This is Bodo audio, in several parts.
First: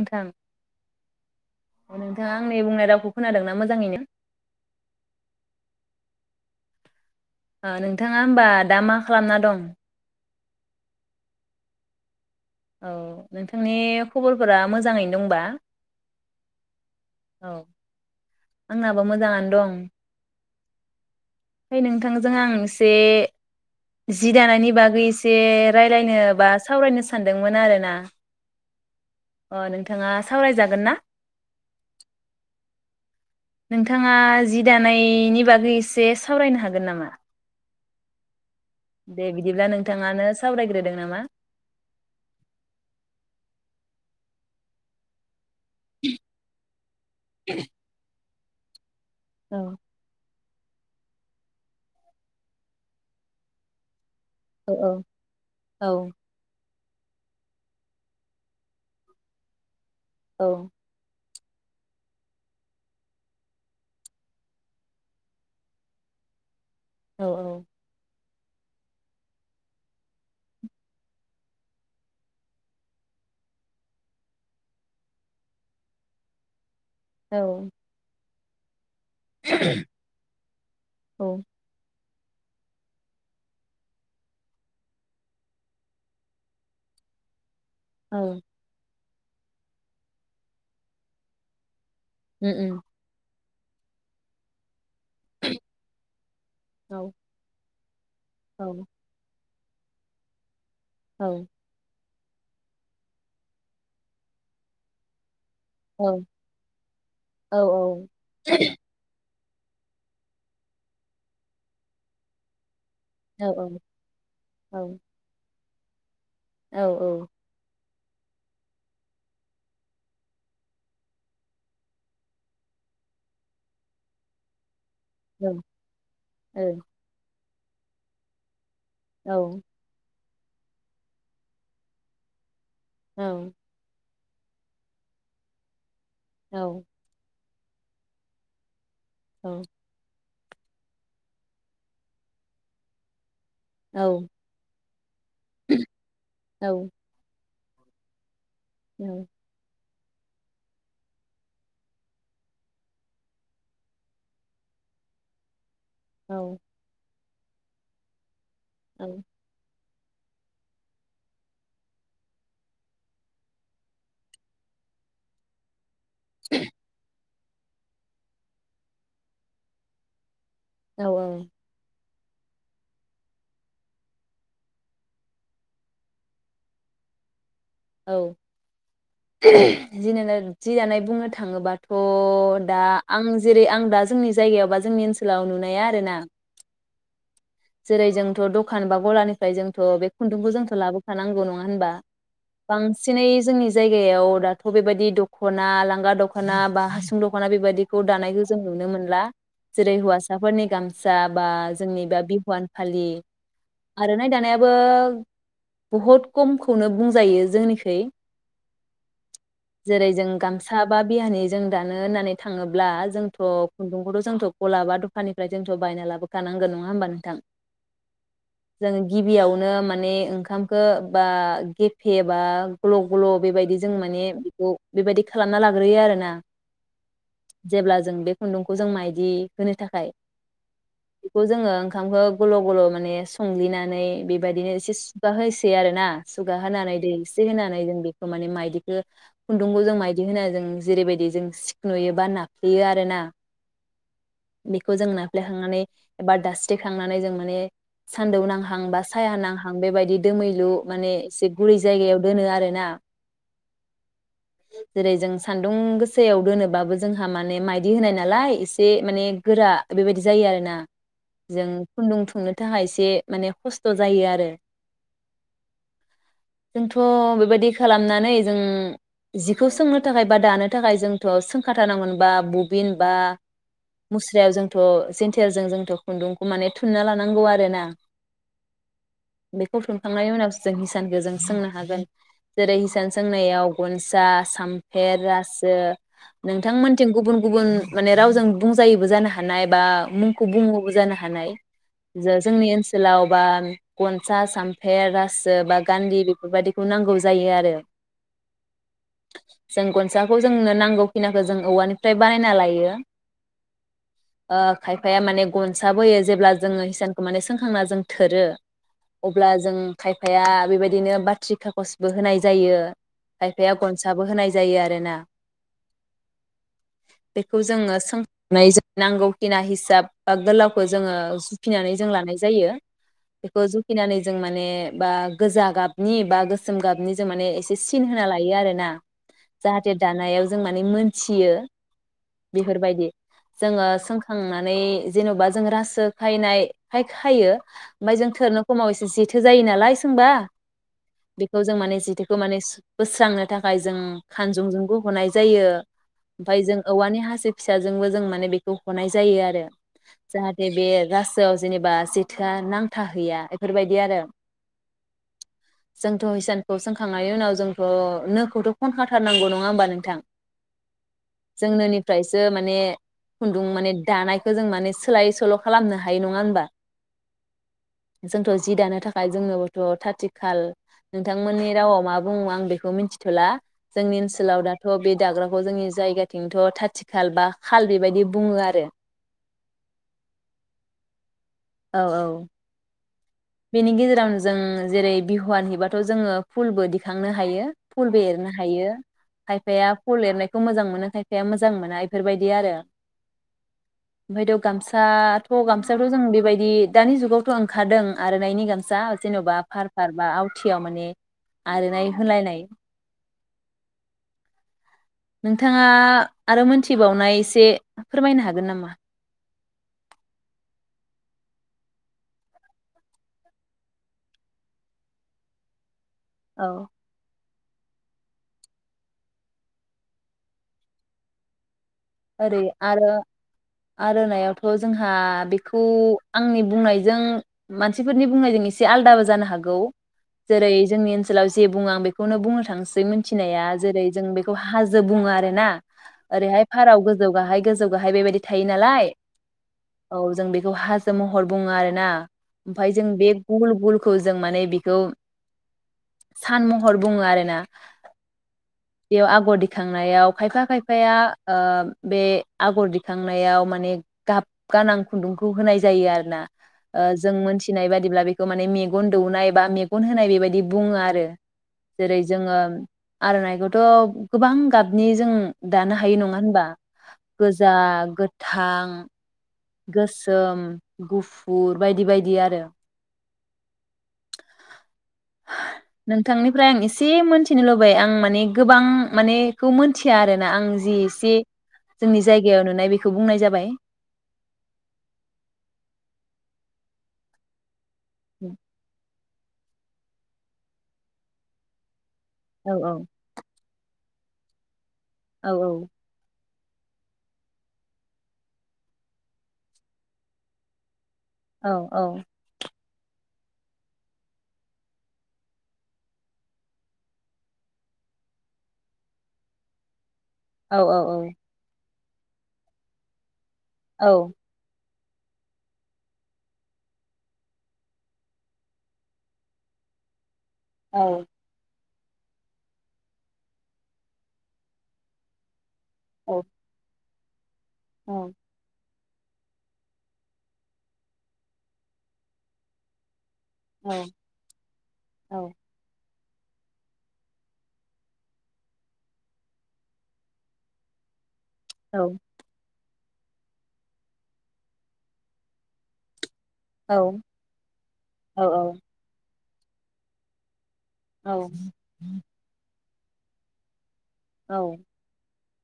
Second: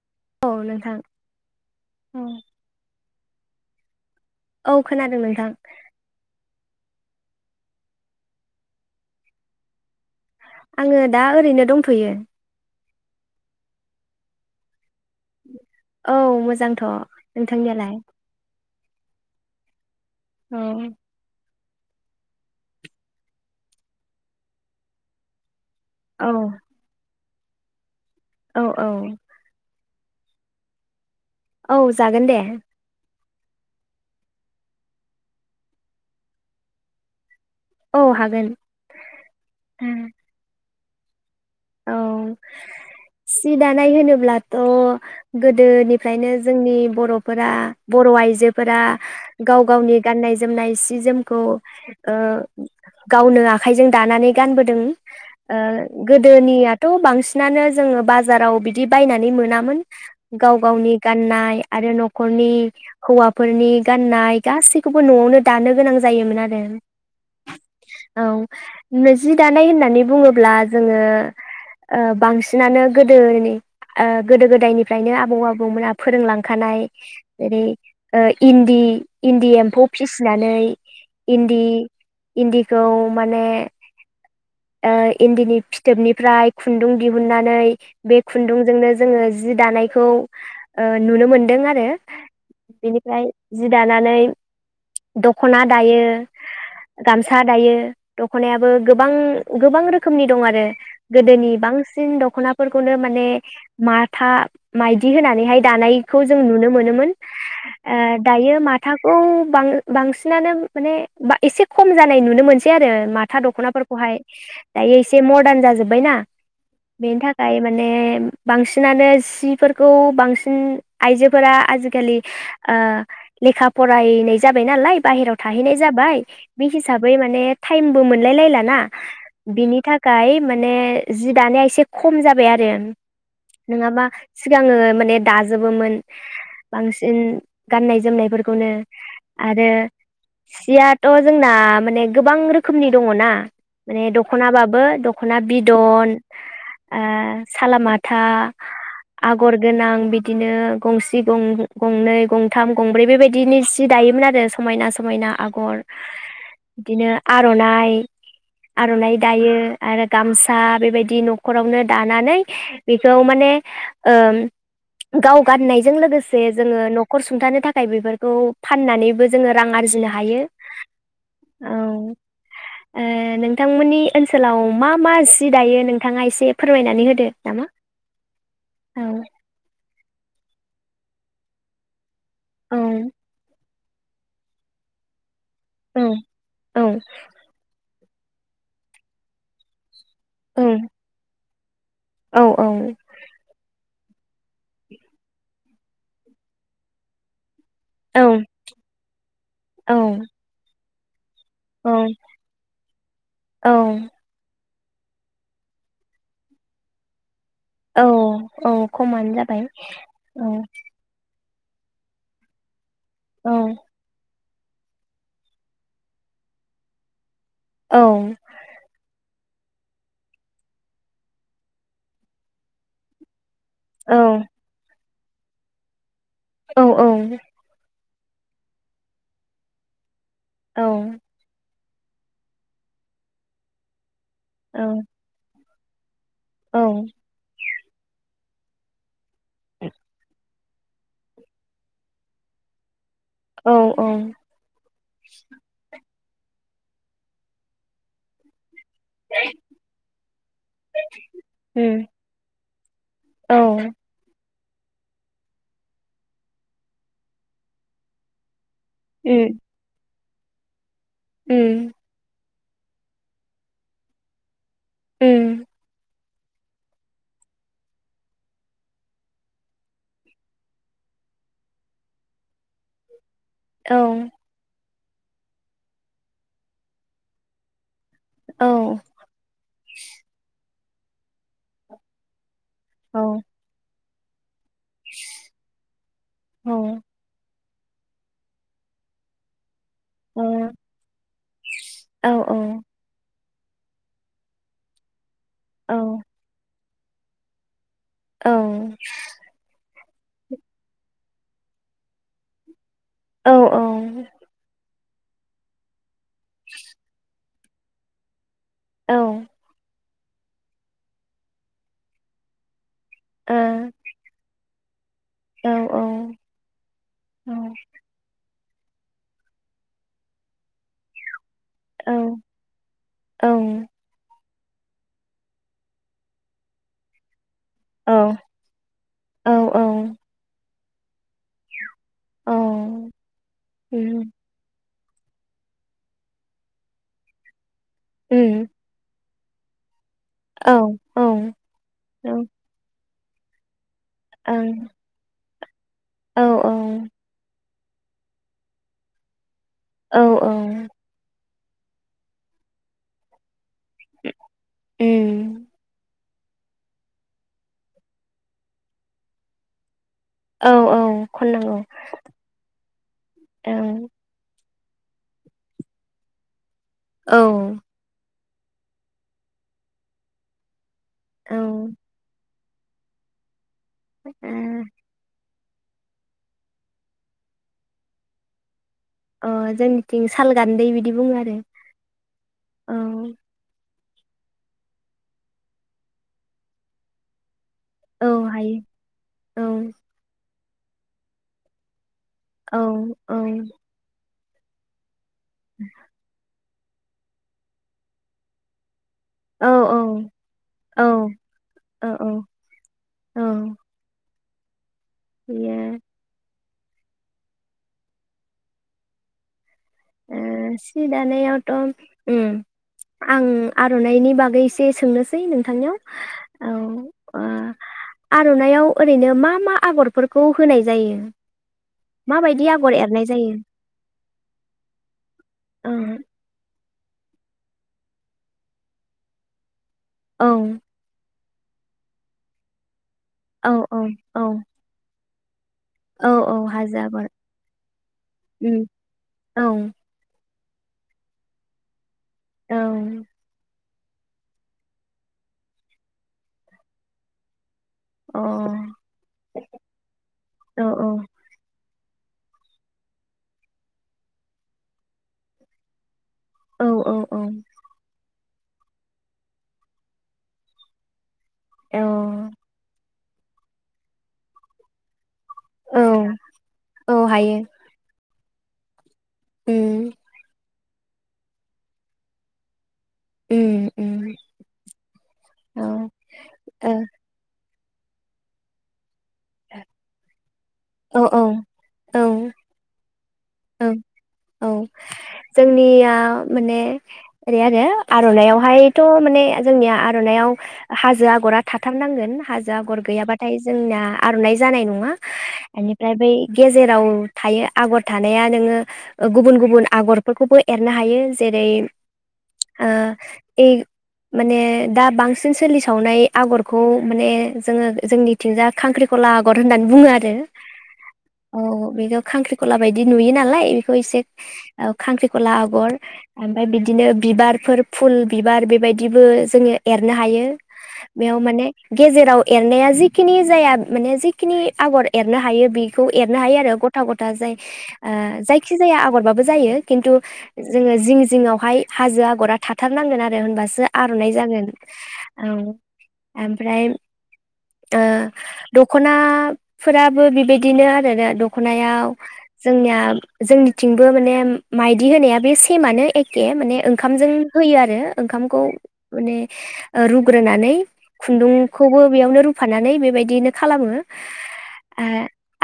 नोंथां औ नोंथां नोंथाङा आंनि बुंनाय रावखौ खोनादोंना मोजाङैनो औ खोनादों नोंथां। ओ नोंथाङा होमबा दा मा खालामना दं? आङो दा ओरैनो दंथ'यो। औ नोंथांनि खबरफोरा मोजाङैनो दंबा औ मोजांथ औ नोंथांनियालाय? आंनाबो मोजाङानो दं। औ। ओमफाय नोंथांजों आं एसे जि दानायनि बागै एसे रायलायनो बा सावरायनो सानदोंमोन आरोना। औ औ। अ नोंथाङा सावरायजागोन ना? औ जागोन दे। नोंथाङा जि दानायनि बागै एसे सावरायनो हागोन नामा? औ हागोन। दे बिदिब्ला नोंथाङानो सावरायग्रो दो नामा? औ सि दानाय होनोब्लाथ' गोदोनिफ्रायनो जोंनि बर'फोरा बर' आइजो फोरा औ गाव गावनि गाननाय जोमनाय सि जोमखौ ओ गावनो आखायजों दा औ गानबोदों औ ओ औ गोदोनिया थ' बांसिनानो जोङो बाजाराव बिदि बायनानै मोनामोन गाव गावनि गाननाय आरो न'खरनि हौवाफोरनि गाननाय गासैखौबो न'आवनो दानो गोनां जायोमोन आरो औ औ औ नो जि दानाय होननानै बुङोब्ला जोङो ओ बांसिनानो गोदोनि ओ गोदो गोदायनिफ्रायनो आबौ आबौमोना फोरोंलांखानाय औ जेरै इन्दि इन्दि एम्फौ फिसिनानै औ इन्दि इन्दिखौ माने ओ इन्दिनि फिथोबनिफ्राय खुन्दुं दिहुननानै बे औ खुन्दुंजोंनो जोङो जि दानायखौ ओ नुनो मोनदों आरो उम उम बेनिफ्राय जि दानानै दखना दायो औ गामसा दायो औ दख'नायाबो गोबां गोबां रोखोमनि दं आरो औ गोदोनि बांसिन दं दखनाफोरखौनो माने माथा मायदि होनानैहाय औ दानायखौ जों नुनो मोनोमोन औ ओ दायो माथाखौ बां बांसिनानो माने एसे खम जानाय नुनो मोनसै आरो माथा औ दखनाफोरखौहाय औ दायो एसे मदार्न जाबायना बेनो औ थाखाय माने माने बांसिनानो सिफोरखौ बांसिन आइजोफोरा आजिखालि ओ लेखा फरायनाय जाबाय नालाय बाहेरायाव थाहैनाय जाबाय बे हिसाबै माने टाइमबो मोनलायलायला ना बिनि थाखाय माने जि दानाया एसे खम जाबाय आरो नङाबा सिगाङो माने दाजोबोमोन बांसिन गाननाय जोमनायफोरखौनो आरो सियाथ' जोंना माने गोबां रोखोमनि दङ ना माने दख'नाबो दख दख'ना बिदन ओ साला माथा आगर गोनां बिदिनो गंसे गंनै गंथाम गंब्रै बेबायदिनो सि दायोमोन आरो समायना समायना आगर बिदिनो आर'नाइ आर'नाइ दायो आरो गामसा बेबायदि न'खरावनो दानानै बेखौ माने ओ गाव गाननाय जों लोगोसे जोङो नखर सं खुंथानो थाखाय बेफोरखौ फाननानैबो जोङो रां आरजिनो हायो औ औ ओ नोंथांमोननि ओनसोलाव मा मा जि दायो नोंथाङा एसे फोरमायनानै होदो नामा औ औ [unintelligible] बुंनो थाङोबाथ' औ दा आं जेरै आं दा जोंनि जायगायाव बा जोंनि ओनसो लाव नुनाया औ आरो ना औ जेरै जोंथ' दखान बा गलानिफ्राय जोंथ' बे खुन्दुंखौ जोंथ' औ लाबोखानांगौ नङा होनबा औ बांसिनै जोंनि जाय गायाव दाथ' बेबायदि दख'ना लांगा दख'ना बा हासुं दख'ना बेबायदि खौ औ दानायखौ जों नुनो मोनला औ जेरै हौवासाफोरनि गाम जा बा औ जोंनिबा बि फालि औ आरनाइ दानाय बहुद खमखौनो बुंजायो जोंनिखै औ औ खमानो जाबाय जेरै जों औ गामसा बा बिहानि जों दानो होननानै थाङोब्ला जोंथ' औ खुन्दुंखौथ' जोंथ' गलाबा दखाननिफ्राय जोंथ' बायना लाबोखानांगोन नङा होमबा नोंथां औ जोङो गिबियावनो नो माने ओंखामखो बा गेफे बा ग्लब ग्लब बेबायदि जों औ माने बेखौ बेबायदि खालामना लाग्रोयो आरो ना औ औ जों बे खुन्दुंखौ जों माइदि होनो थाखाय औ बेखौ जोङो सोंखाङो गल' गल' माने संलिनानै बे बायदिनो एसे सुगाहोसिगोन आरो ना सुगा औ औ उम औ होनानै उम दै एसे होनानै जों बेखौ माने माइदिखौ खुन्दुंखौ जों माइदि होना जों जेरैबायदि जों सिख नुयो बा नाफ्लेयो आरो ना बेखौ जों नाफ्लेखांनानै एबा दास्रिखांनानै जों माने सान्दौ नांहा हां बा सायहा नांहां बेबायदि दोमैलु माने एसे गुरै उम जायगायाव दोनो आरोना औ जेरै जों सान्दुं गोसायाव दोनोबाबो जोंहा माने माइदि होनाय नालाय एसे माने औ गोरा बेबायदि जायो आरोना जों खुन्दुं थोंनो थाखाय एसे माने खस्थ' जायो आरो उम जोंथ' बेबायदि खालामनानै जों जिखौ सोंनो थाखाय बा दानो थाखाय जोंथ' सोंखाथारनांगोन बा बबिन बा औ ओ मुस्रायाव जोंथ' जेन्थेरजों जोंथ' खुन्दुंखौ माने थुनना लानांगौ आरो ना बेखौ सोंखांनायनि उनावसो जों हिसानखौ जों सोंनो हागोन। जेरै हिसान औ सोंनायाव जा साम फेर रासो नोंथांमोनथिं गुबुन गुबुन माने रावजों बुंजायोबो जानो हानाय बा मुंखौ बुङोबो जानो हानाय औ जे जोंनि औ ओनसोलाव बा गनसा सामफेर रासो औ बा औ औ गान्दै बेफोरबायदि नांगौ जायो आरो। औ जों गनसाखौ जोंनो नांगौ खिनिखौ जों औवानिफ्राय बानायना लायो। औ औ ओ खायफाया माने गनसाबोयो। जेब्ला जोङो हिसानखौ माने सोंखांना जों थोरो अब्ला जों खायफाया बेबायदिनो बाथ्रि खागसबो होनाय जायो। खायफाया गनसाबो होनाय जायो आरोना उम उम बेखौ जोङो सों नाय नांगौखिना हिसाब बा गोलावखौ जोङो जुखिनानै औ जों लानाय जायो। बेखौ जुखिनानै जों मा ने बा गोजा गाबनि बा गोसोम गाबनि जों माने एसे थिन होना लायो आरोना जाहाथे दानायाव जोंना माने मोनथियो। बेफोरबायदि जोङो सोंखांनानै जेनबा जों रासो खायनाय खाय खायो। ओमफ्राय जों थोरनो समाव एसे जि थो जायो नालाय। सोंबा औ बेखौ जों माने औ जिथोखौ माने बोस्रांनो थाखाय जों ओं खानजुंजोंबो हनाय जायो। औ ओमफ्राय जों औवानि हासिब फिसाजोंबो जों माने बेखौ हनाय जायो आरो। औ जाहाथे बे औ रा सुआव जेनेबा जेथोआ नांथाहैया बेफोरबायदि आरो उम जों जोंथ' हिसानखौ सोंखांनायनि उनाव जों थ' नोखौथ' खनखा थारनांगौ नङा होमबा नोंथां? औ औ खननांगौ जोंनोनिफ्रायसो माने खुनदुं माने दानायखौ जों माने सोलाय सोल' खालामनो हायो नङा होनबा? औ। जोंथ' जि दानो थाखाय जोंनोबोथ' थाथिखाल औ नोंथांमोननि राव मा बुङो आं बेखौ मिनथिथ'ला जोंनि ओनसोलाव दाथ' बे दाग्रा जोंनि जायगाथिंथ' थाथि खाल बा खाल बेबायदि बुङो आरो। अ जोंनिथिं साल गान्दै बिदि बुङो आरो। औ औ। औ बेनि गेजेरावनो जों जेरै बिहुवान हैबाथ' जोङो फुलबो दिखांनो हायो। फुलबो एरनो हायो औ खायफाया फुल एरनाय मोजां मोनो खायफाया मोजां मोनो। औ औ। ओमफ्रायथ' गामसा थ' गामसायावथ' जों बेबायदि दानि जुगावथ' ओंखारदों आर'नाइनि गामसा जेन'बा औ फार फार बा आवथियाव औ माने औ आर'नाइ औ होलायनाय औ। बियो नोंथाङा आरो मोनथिबावनाय एसे फोरमायनो हागोन नामा? ओ सि दानायावथ' उम आं आर'नाइनि बागै एसे सोंनोसै नोंथांनियाव औ। आर'नाइआव ओरैनो मा मा आगरफोरखौ होनाय जायो। ओरै माबायदि आगर आरो एरनाय जायो आरानावथ' जोंहा बेखौ औ आंनि बुंनायजों मानसिफोरनि बुंनायजों एसे आलदाबो जानो हागौ। जेरै औ जोंनि ओनसोलाव जे बुङो बेखौनो बुंनो थांसै नाया औ औ जेरै जों बेखौ औ हाजो बुङो आरो ना औ ओरै औ हाय हाजो भाराव आगर गोजौ गाहाय गोजौ गाहाय बेबायदि थायो उम नालाय औ औ जों बे बेखौ हाजो महर बुङो आरो ना औ ओमफ्राय जों बे गुल गुल खौ जों माने बेखौ सान महर बुङो आरोना अ बेयाव आगर दिखांनायाव खायफा खायफाया ओ बे आगर दिखांनायाव माने गाब गोनां खुन्दुंखौ होनाय जायो आरो ना औ ओ औ जों मोनथिनाय बादिब्ला बे माने मेगन दौनाय बा मेगन होनाय बेबायदि बुङो आरो औ जेरै जोङो [unintelligible] थ' गोबां गाबनि जों दानो हायो औ नङा होनबा औ हायो गोजा गो थां उम गोसोम गुफुर बायदि बायदि आरो उम उम औ ओ नोंथांनिफ्राय आं एसे मोनथिनो लुबै होबाय आं माने गोबां माने एखौ मिथिया आरो आं जि एसे औ जोंनि औ जायगायाव नुनाय बेखौ बुंनाय जाब दाबाइ औ औ जोंनिया माने ओरै आरो आर'नाइावहायथ' माने जोंनिया आर'नायाव हाजो आगरा थाथारनांगोन औ हाजो आगर गैयाबाथाय जोंनिया आर'नाइ जानाय नङा औ एनिफ्राय बै गेजेराव थायो आगर थानाया नोङो गुबुन गुबुन आगरफोरखौबो एरनो हायो जेरै औ औ ओ माने दा बांसिन सोलिसावनाय आगरखौ माने जोङो जोंनिथिंजा खांख्रिखला आगर होननानै बुङो आरो। औ औ। बेखौ खांख्रि खला बायदि नुयो नालाय। इखौ औ एसे खांख्रिखला आगर ओमफाय बिदिनो बिबारफोर फुल बिबार बेबायदिबो जोङो एरनो हायो। बेयाव माने गेजेराव एरनाया जिखिनि जाया माने जिखिनि आगर एरनो हायो बे खौ एरनो औ हायो आरो गथ' दा जाय औ आ जायखि जाया आगरबाबो जायो खिन्थु जोङो जिं जिंआवहाय हाजो आगरा थाथारनांगोन आरो। होनबासो औ आर'नाय जागोन औ। ओमफ्राय ओ दख'नाफोराबो बेबायदिनो आरोना दख'नायाव जोंनिया जोंनिथिंबो माने माइदि होनाया बे सेमानो एखे एके माने औ ओंखामजों होयो आरो औ ओंखामखौ माने ओ रुग्रोनानै खुन्दुंखौबो बेयावनो रुफा नानै बेबायदिनो खालामो। औ। आ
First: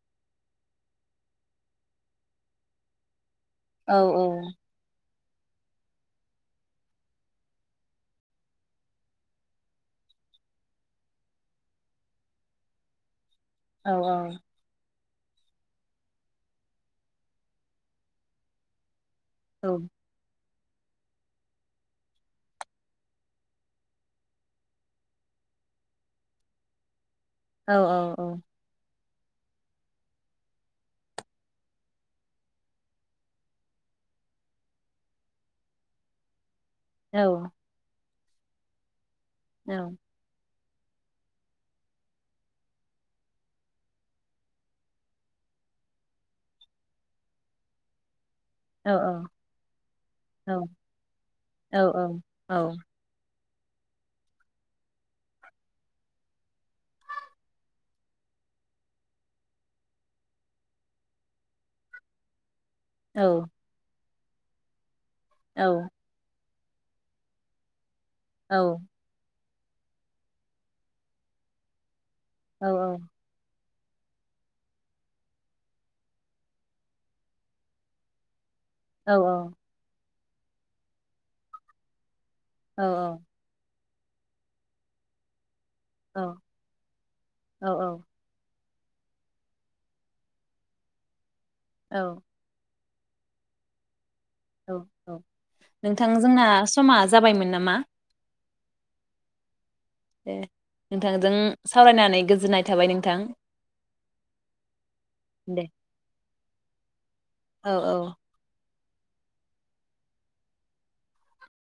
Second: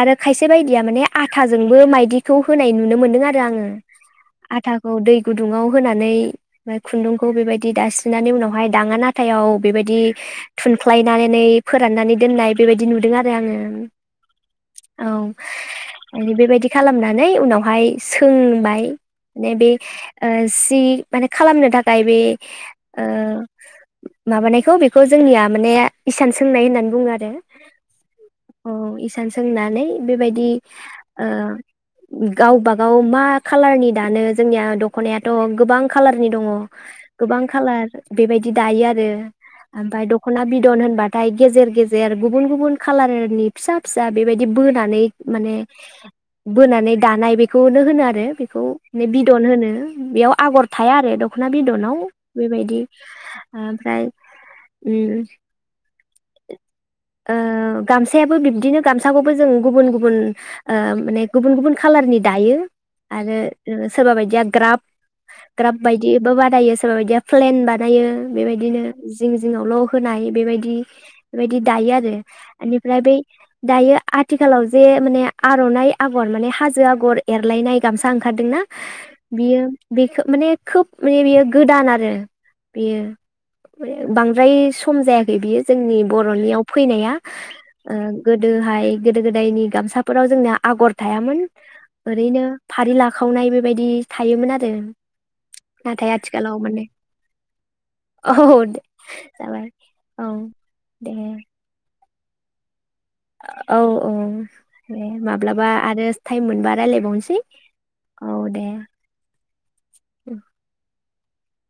आरो खायसे बायदिया माने आथाजोंबो मायदिखौ होनाय नुनो मोन्दों आरो। आङो औ आथाखौ दै गुदुङाव होनानै ओमफ्राय खुन्दुंखौ बेबायदि दास्रिनानै उनावहाय दाङा नाथायाव बेबायदि थुनख्लायनानै फोराननानै दोननाय बेबायदि नुदों आरो। [unintelligible] औ। माने बेबायदि खालामनानै उनावहाय सोंबाय माने बे ओ सि माने खालामनो थाखाय बे माबानायखौ बेखौ जोंनिया माने इसान सोंनाय होननानै बुङो आरो औ औ औ। औ इसान सोंनानै बेबायदि गावबागाव मा खालारनि दानो जोंनिया दख'नायाथ' गोबां खाालारनि दङ। गोबां खालार बेबायदि दायो आरो आमफाय दख'ना बि दन होनबाथाय गेजेर गेजेर गुबुन गुबुन खालारनि फिसा फिसा बेबायदि बोनानै माने बोनानै दानाय बेखौनो होनो आरो बे खौ बे बिदन होनो बेयाव आगर थाया आरो दख'ना औ बिदनाव औ बेबायदि औ आमफ्राय उम ओ गामसायाबो बिब्दिनो गामसाखौबो जों गुबुन गुबुन ओ माने गुबुन गुबुन खालारनि दायो आरो ओस सोरबा बायदिया ग्राफ ग्राफ बायदिबो बाद दायो सोरबा बायदिया प्लेन बाद नायो बेबायदिनों जिं जि जिङावल' होनाय बेबायदि बेबायदि दायो आरो। एनिफ्राय बै दायो आथिखालाव जे माने आर'नाइ आगर माने हाजो आगर एरलायनाय गामसा ओंखारदों ना बियो बिखो माने खोब माने बियो गोदान आरो। औ औ। माने बांद्राय सम जायाखै बियो। जोंनि बर'नियाव फैनाया ओ गोदो फाय गोदो गोदायनि गामसा फोराव जोंना आगर थायामोन ओरैनो फारि लाखावनाय बेबायदि थायोमोन आरो औ औ नाथाय नोंथां जोंना आथिखालाव माने समा जाबायमोन नामा। औ जाबाय औ दे दे नोंथांजों सावरायनानै गोजोननाय थाबाय नों औ औ दे दे। माब्लाबा आरो ताइम मोनबा रायलायबावनस ओइ औ दे। उम।